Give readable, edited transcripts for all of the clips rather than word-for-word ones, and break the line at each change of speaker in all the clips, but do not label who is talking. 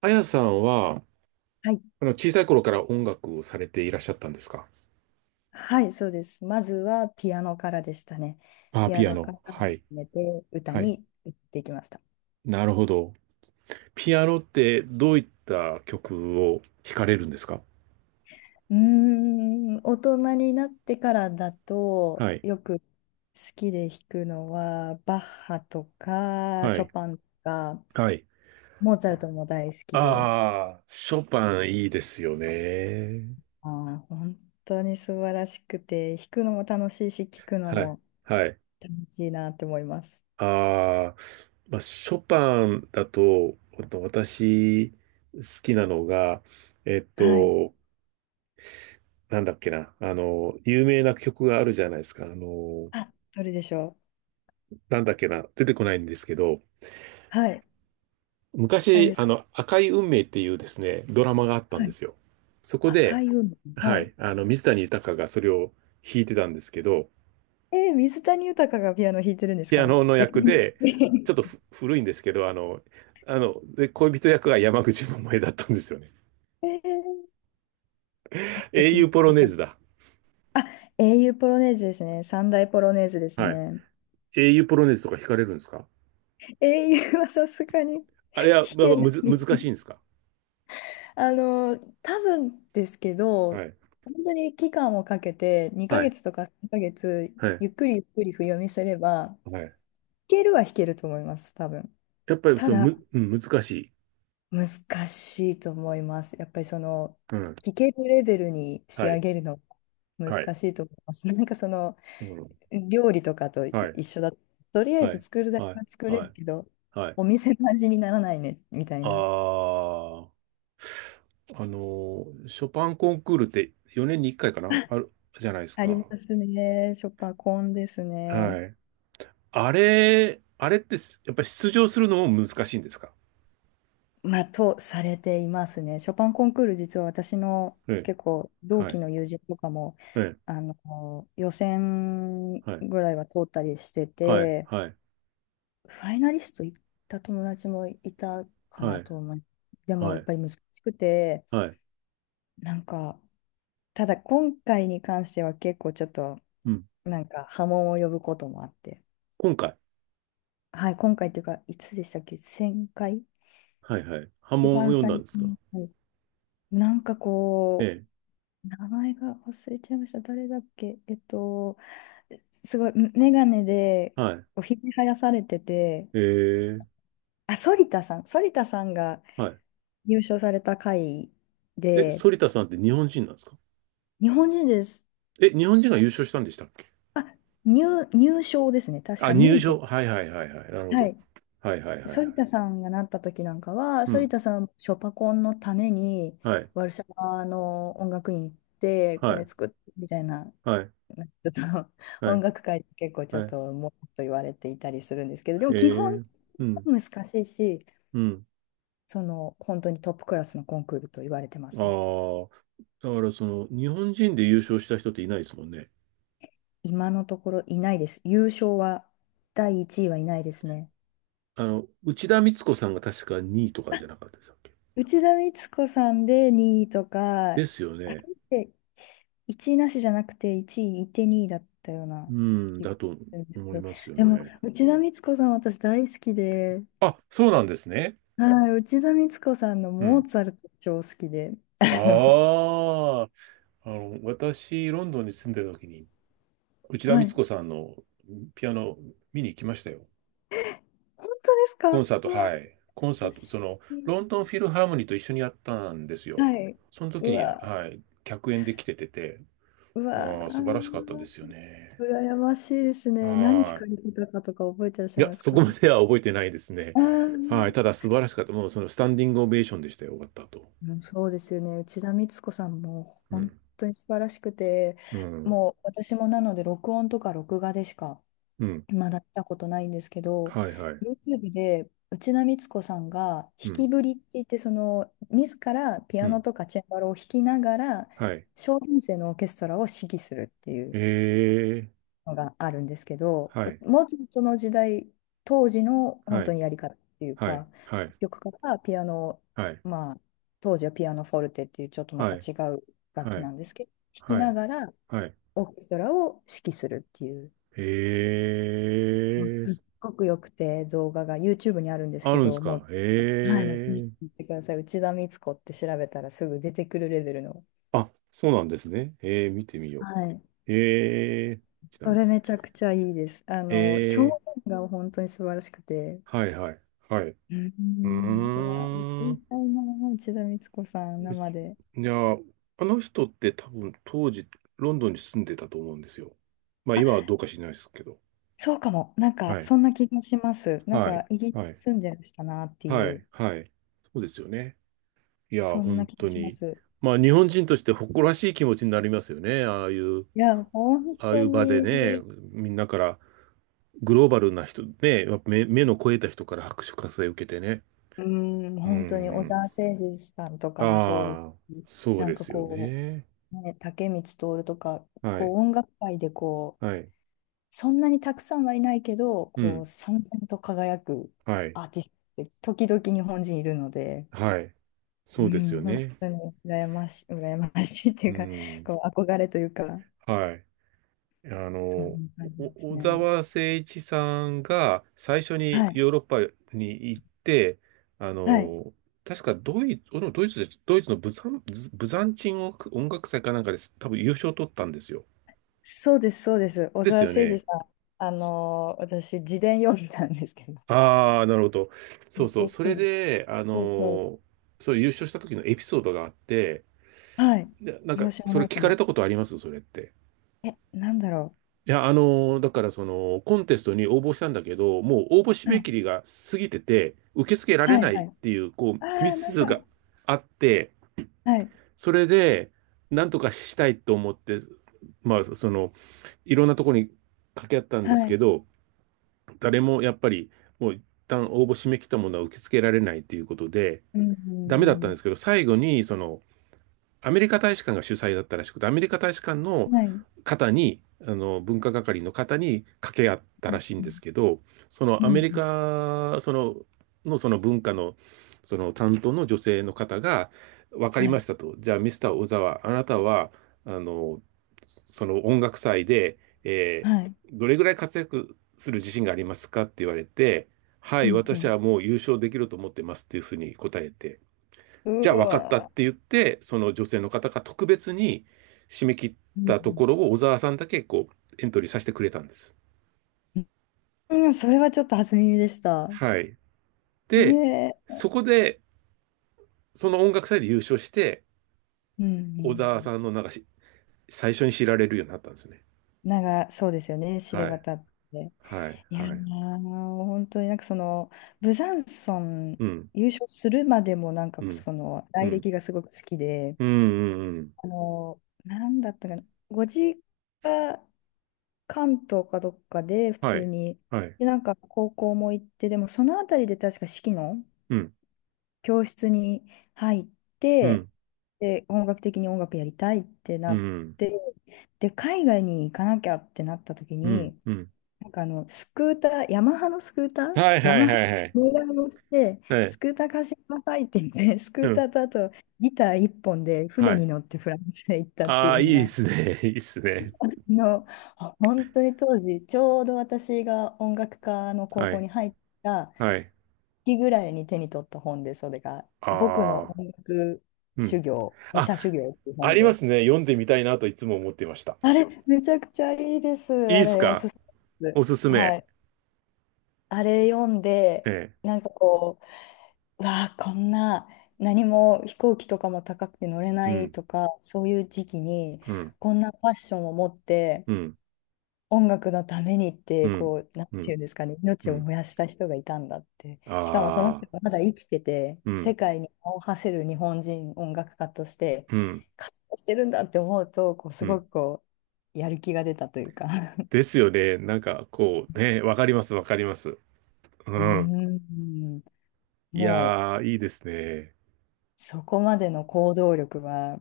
あやさんは、
はい、
小さい頃から音楽をされていらっしゃったんですか？
はい、そうです。まずはピアノからでしたね。
あ、
ピア
ピア
ノから
ノ。は
始
い。
めて歌
はい。
に行っていきました。
なるほど。ピアノってどういった曲を弾かれるんですか？
うーん、大人になってからだと
はい。
よく好きで弾くのはバッハとか
は
ショ
い。
パンとか
はい。
モーツァルトも大好きで、
ああ、ショパンいいですよね。
本当に素晴らしくて弾くのも楽しいし聴くの
はい。
も
はい。
楽しいなと思います。
ああ、まあ、ショパンだと、ほんと私、好きなのが、えっ
はい。
と、なんだっけな、有名な曲があるじゃないですか。
あ、どれでしょう。
なんだっけな、出てこないんですけど、
はい。あれ
昔、
ですか。
赤い運命っていうですね、ドラマがあったん
は
で
い。
すよ。そこ
赤
で、
い海。は
は
い。
い、水谷豊がそれを弾いてたんですけど、
えー、水谷豊がピアノ弾いてるんです
ピア
か？
ノの
え、かっ
役
こ
で、
い
ち
い。
ょっとふ古いんですけど、で、恋人役が山口百恵だったんですよね。
えーちょっと
英
気に
雄ポロネー
なる
ズ
か。
だ。
あ、英雄ポロネーズですね。三大ポロネーズです
はい。
ね。
英雄ポロネーズとか弾かれるんですか？
英雄はさすがに
あれは、
弾
まあ、ま
け
あ
な
む
い。
ず、難しいんですか？
あの、多分ですけど、
はい。
本当に期間をかけて、2
は
ヶ
い。
月とか3ヶ月、
はい。
ゆっくりゆっくり譜読みすれば、弾
はい。
けるは弾けると思います、多分。
やっぱり、
た
その、
だ
む、うん、難しい。
難しいと思います。やっぱりその
うん。
聞けるレベルに仕
は
上
い。
げるのが
はい。
難しいと思います。なんかその
うん。
料理とかと
はい。
一緒だと、とりあえ
は
ず
い、
作るだけ
はい、
は作れ
は
る
い、
けど、
はい。
お店の味にならないねみたい
あ
な。
あ、ショパンコンクールって4年に1回かなあ る、じゃないです
あり
か。
ますね。ショパンコンですね。
はい。あれってやっぱり出場するのも難しいんですか？
まあ、とされていますね。ショパンコンクール、実は私の
ええ、
結構同
は
期
い、
の友人とかも、
ええ、
予選
はい、
ぐらいは通ったりして
はい、
て、
はい、
ファイナリスト行った友達もいたか
は
な
い、
と思う。でも
は
やっ
い、
ぱり難しくて、
はい、
なんか、ただ今回に関しては結構ちょっと、
うん。
なんか波紋を呼ぶこともあって。
今回、
はい、今回っていうか、いつでしたっけ？ 1000 回
はい、はい。波
一
紋を
番
読んだん
最
ですか？
近。はい。なんか
え
こ
え、
う、名前が忘れちゃいました。誰だっけ。すごい、メガネで、
はい、
おひげ生やされてて、
ええ、
あ、反田さん、反田さんが
はい。
優勝された回
え、
で、
反田さんって日本人なんですか？
日本人です。
え、日本人が優勝したんでしたっけ？
あ、入賞ですね。確
あ、
か2
入
位と
賞、
か。
はいはいはいはい。なるほ
は
ど。
い。
はいはいはいはい。
反田さんがなった時なんかは、
う
反
ん。
田さん、ショパコンのために、
はい。
ワルシャワの音楽院行って、
は
コネ
い。
作ってみたいな、
はい。
なんかちょっと
は
音
い。
楽界で結構ちょっ
は
と、もっと言われていたりするんですけど、で
い。
も基本
へ
は
え。うん。
難しいし、
うん。
その、本当にトップクラスのコンクールと言われてま
あ
すね。
あ。だからその、日本人で優勝した人っていないですもんね。
今のところいないです。優勝は、第1位はいないですね。
あの、内田光子さんが確か2位とかじゃなかったでしたっけ？
内田光子さんで2位とか、
ですよ
あ
ね。
れって1位なしじゃなくて1位いいて2位だったよう
う
な
ん。
気
だ
がす
と
るんですけ
思い
ど、
ますよ
でも
ね。
内田光子さん私大好きで、
あ、そうなんですね。
はい、内田光子さんの
う
モ
ん。
ーツァルト超好きで、あの、
ああ。あの、私、ロンドンに住んでた時に、内田
は
光
い。
子さんのピアノ見に行きましたよ。
本当ですか？
コンサート、
うわ、
はい。コンサート、そ
し
の、ロンドンフィルハーモニーと一緒にやったんですよ。
はい。
その時
う
に、は
わ、
い、客演で来てて、
うわ、
ああ、素晴らしかったですよね。
羨ましいですね。何惹
は
かれてたかとか覚えてらっし
い。い
ゃい
や、
ます
そ
か？あ
こまでは覚えてないですね。
あ
はい。
ー。
ただ、素晴らしかった。もう、その、スタンディングオベーションでしたよ。終わった後。
うん、そうですよね。内田光子さんも
う
本
ん。
当に素晴らしくて、
うん。
もう私もなので録音とか録画でしか
うん。
まだ見たことないんですけど、
はい、はい。
YouTube で内田光子さんが弾
う
き
ん。
ぶりって言って、その自らピ
う
アノ
ん。
とかチェンバロを弾きながら、
はい。
小編成のオーケストラを指揮するっていう
ええ。
のがあるんですけど、
はい。
もうちょっとその時代、当時の
は
本当
い。
にやり方っていう
はい。
か、
はい。
作曲家がピアノ、
はい。
まあ、当時はピアノフォルテっていうちょっとま
は
た
い。
違う楽
は
器
い。
なんですけど、弾き
は
な
い。
がら
はい。
オーケストラを指揮するっていう、
ええ、
すっごくよくて、動画が YouTube にあるんです
あ
け
るんです
ど、も
か？
う、はい、もうぜ
へ
ひ
え。
見てください。内田光子って調べたらすぐ出てくるレベルの。
あ、そうなんですね。ええ、見てみよ
はい。
う。ええ、ちな
そ
みに。
れめちゃくちゃいいです。あ
え
の、表
え、
現が本当に素晴らしくて。
はいはい。はい。う
うん、う
ー
わ、行ってみ
ん。
たいな、内田光子さん、
うち
生で。
いや、あの人って多分当時、ロンドンに住んでたと思うんですよ。まあ
あ、
今はどうか知らないですけど。
そうかも。なんか、
はい。
そんな気がします。なん
はい。
か、イギリ
はい。
ス住んでらしたなって
は
い
い。
う、
はい。そうですよね。いや、
そんな
本
気
当
がしま
に。
す。
まあ日本人として誇らしい気持ちになりますよね。ああいう、
いや、本
ああい
当
う場でね、
に、
みんなから、グローバルな人、ね、やっぱ目の肥えた人から拍手喝采を受けてね。
うん、
う
本当に、小
ん。
澤征爾さんとかもそうです
ああ、
し、
そう
なん
で
か
すよ
こ
ね。
う、ね、竹光徹とか、
はい。
こう、音楽界でこ
はい。
う、そんなにたくさんはいないけど、
う
こう、
ん。
燦然と輝く
はい。
アーティストって、時々日本人いるので、
はい。
う
そうですよ
ん、本
ね。
当に羨ましい、羨ましいってい
う
うか、
ん。
こう憧れというか、
はい。あ
そん
の、
な感じで
お
す
小
ね。
沢誠一さんが最初
は
に
い、
ヨーロッパに行って、あ
はい、
の、確かドイツ、ドイツで、ドイツのブザン、ブザンチン音楽祭かなんかです。多分優勝を取ったんですよ。
そうです、そうです。小
です
澤
よ
征爾
ね。
さん、私、自伝読んだんですけど、
ああ、なるほど。そ
め
う
っち
そう。
ゃ好
そ
き
れ
で。
で、
そうそう。
ーそれ優勝した時のエピソードがあって、
はい、
で
プロシュも
それ
ない
聞
か
かれ
も。
たことありますそれって？
え、なんだろ
いや、だからその、コンテストに応募したんだけど、もう応募締
う。は
め
い、
切りが過ぎてて、受け付けられ
はい、
ない
は
っ
い。
ていう、こう、ミ
ああ、なん
ス
か、
があって、
はい、
それで、なんとかしたいと思って、まあ、その、いろんなとこに掛け合ったん
は
ですけ
い、
ど、誰もやっぱり、もう一旦応募締め切ったものは受け付けられないっていうことで、
うん、
ダメだっ
う
たん
ん
ですけど、最後に、その、アメリカ大使館が主催だったらしくて、アメリカ大使館
う
の
んはい、
方に、文化係の方に掛け合った
う
らしい
ん、
んですけど、その
う
ア
ん、
メリ
うん
カ、その、のその文化の、その担当の女性の方が、分かり
は
ま
い、
したと。じゃあ、ミスター小沢、あなたは、あの、その音楽祭で、えー
はい、
どれぐらい活躍する自信がありますかって言われて、は
う
い、私
ん、
はもう優勝できると思ってますっていうふうに答えて、
うん。
じゃ
う
あ分かったっ
わ
て言って、その女性の方が特別に締め切っ
ー、うん、う
たとこ
ん
ろを小沢さんだけこうエントリーさせてくれたんです。
うん、それはちょっと初耳でした。
はい。で、
ねえ。
そこで、その音楽祭で優勝して、
うんう
小沢
ん
さんのなんかし最初に知られるようになったんですよね。
なんか、そうですよね、知れ
はい。
渡って。
はい。
いやー、
はい。
本当になんかその、ブザンソン
うん。
優勝するまでもなんか
うん。
その、
う
来
ん。
歴がすごく好きで、
うん。うん。うん、
なんだったかな、ご実家、関東かどっかで普
は
通
い。
に、
はい。
で、なんか高校も行って、でもそのあたりで確か四季の、
うん。
教室に入っ
う
て、
ん。
で、本格的に音楽やりたいって
う
なっ
ん。
て、で、海外に行かなきゃってなった時
うん。
に、
うん。
なんかあの、スクーター、ヤマハのスクーター、
はい
ヤ
はい
マハ
はいはい。
の願いをして、
は
ス
い。
クーター貸してくださいって言って、スク
う
ータ
ん。
ーとあとギター一本で船
は
に
い。
乗ってフランスへ行ったって
あ
い
あ、い
うの
いで
が、
すね。いいですね。
の、本当に当時、ちょうど私が音楽科の高
は
校
い。
に入った
はい。
期ぐらいに手に取った本で、それが、僕の
ああ、
音楽
う
修
ん。
行、武
あ、
者修行っていう
あ
本
りま
で、
すね。読んでみたいなといつも思っていました。
あれ、めちゃくちゃいいです。
いい
あ
です
れ、お
か？
すすめで
おすす
す。は
め。
い。あれ読んで、
ええ。
なんかこう、うわあ、こんな、何も飛行機とかも高くて乗れ
う
ない
ん、
とか、そういう時期に、
うん、
こんなファッションを持って、
うん、
音楽のためにっ
う
て、
ん、
こう、なん
う
てい
ん、
うんですかね、
う
命を
ん。
燃やした人がいたんだって。しかもその
あ
人
あ、
がまだ生きてて、
う
世
ん、
界に名を馳せる日本人音楽家として
うん、
活動してるんだって思うと、こう、
う
すご
ん。
くこう、やる気が出たというか。
ですよね。なんか、こう、ね、わかります、わかります。う
うー
ん。
ん、
い
も
やー、いいですね。
う、そこまでの行動力は、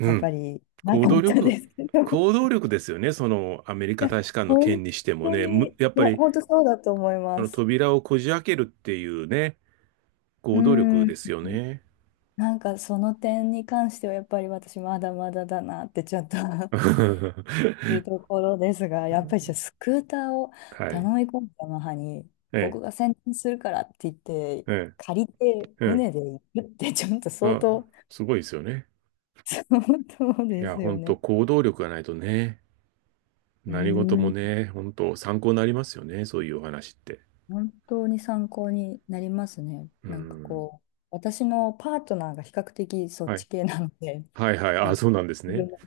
う
やっぱ
ん。
りな
行
か
動
った
力。
ですけど い
行動力ですよね。その、アメリカ
や、
大使館の
本
件にしても
当
ね。
に、い
やっぱ
や、
り、
本当そうだと思います。
扉をこじ開けるっていうね、
う
行動
ー
力
ん。
ですよね。
なんかその点に関してはやっぱり私まだまだだなってちょっと する
は
ところですが、やっぱりじゃあスクーターを頼
い。
み込んだ母に
え
僕が先伝するからって言って
え、え
借りて
え、
船で行くってちょっと
う
相
ん。あ、
当。
すごいですよね。
そう
い
で
や、
すよ
本当
ね。
行動力がないとね、
う
何事も
ーん、
ね、本当参考になりますよね。そういうお話って。
本当に参考になりますね。
う
なんか
ん。
こう、私のパートナーが比較的そっ
はい。
ち系なので、
はいはい。
な
あ、
んか、
そうなんです
自
ね。
分も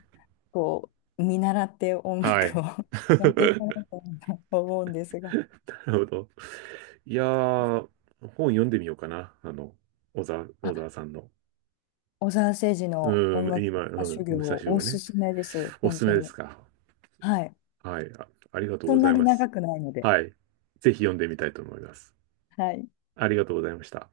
こう、見習って音
は
楽
い。
を やっていかな いと思うんですが。
なるほど。いやー、本読んでみようかな。
あ、
小沢さんの。
小澤征爾の音
うん、
楽
今、
家修
うん、
行
武
を
蔵
お
を
す
ね。
すめです。
おす
本
すめ
当
です
に。
か？
はい。
はい。あ、ありがとう
そ
ご
ん
ざ
な
い
に
ます。
長くないので。
はい。ぜひ読んでみたいと思います。
はい。
ありがとうございました。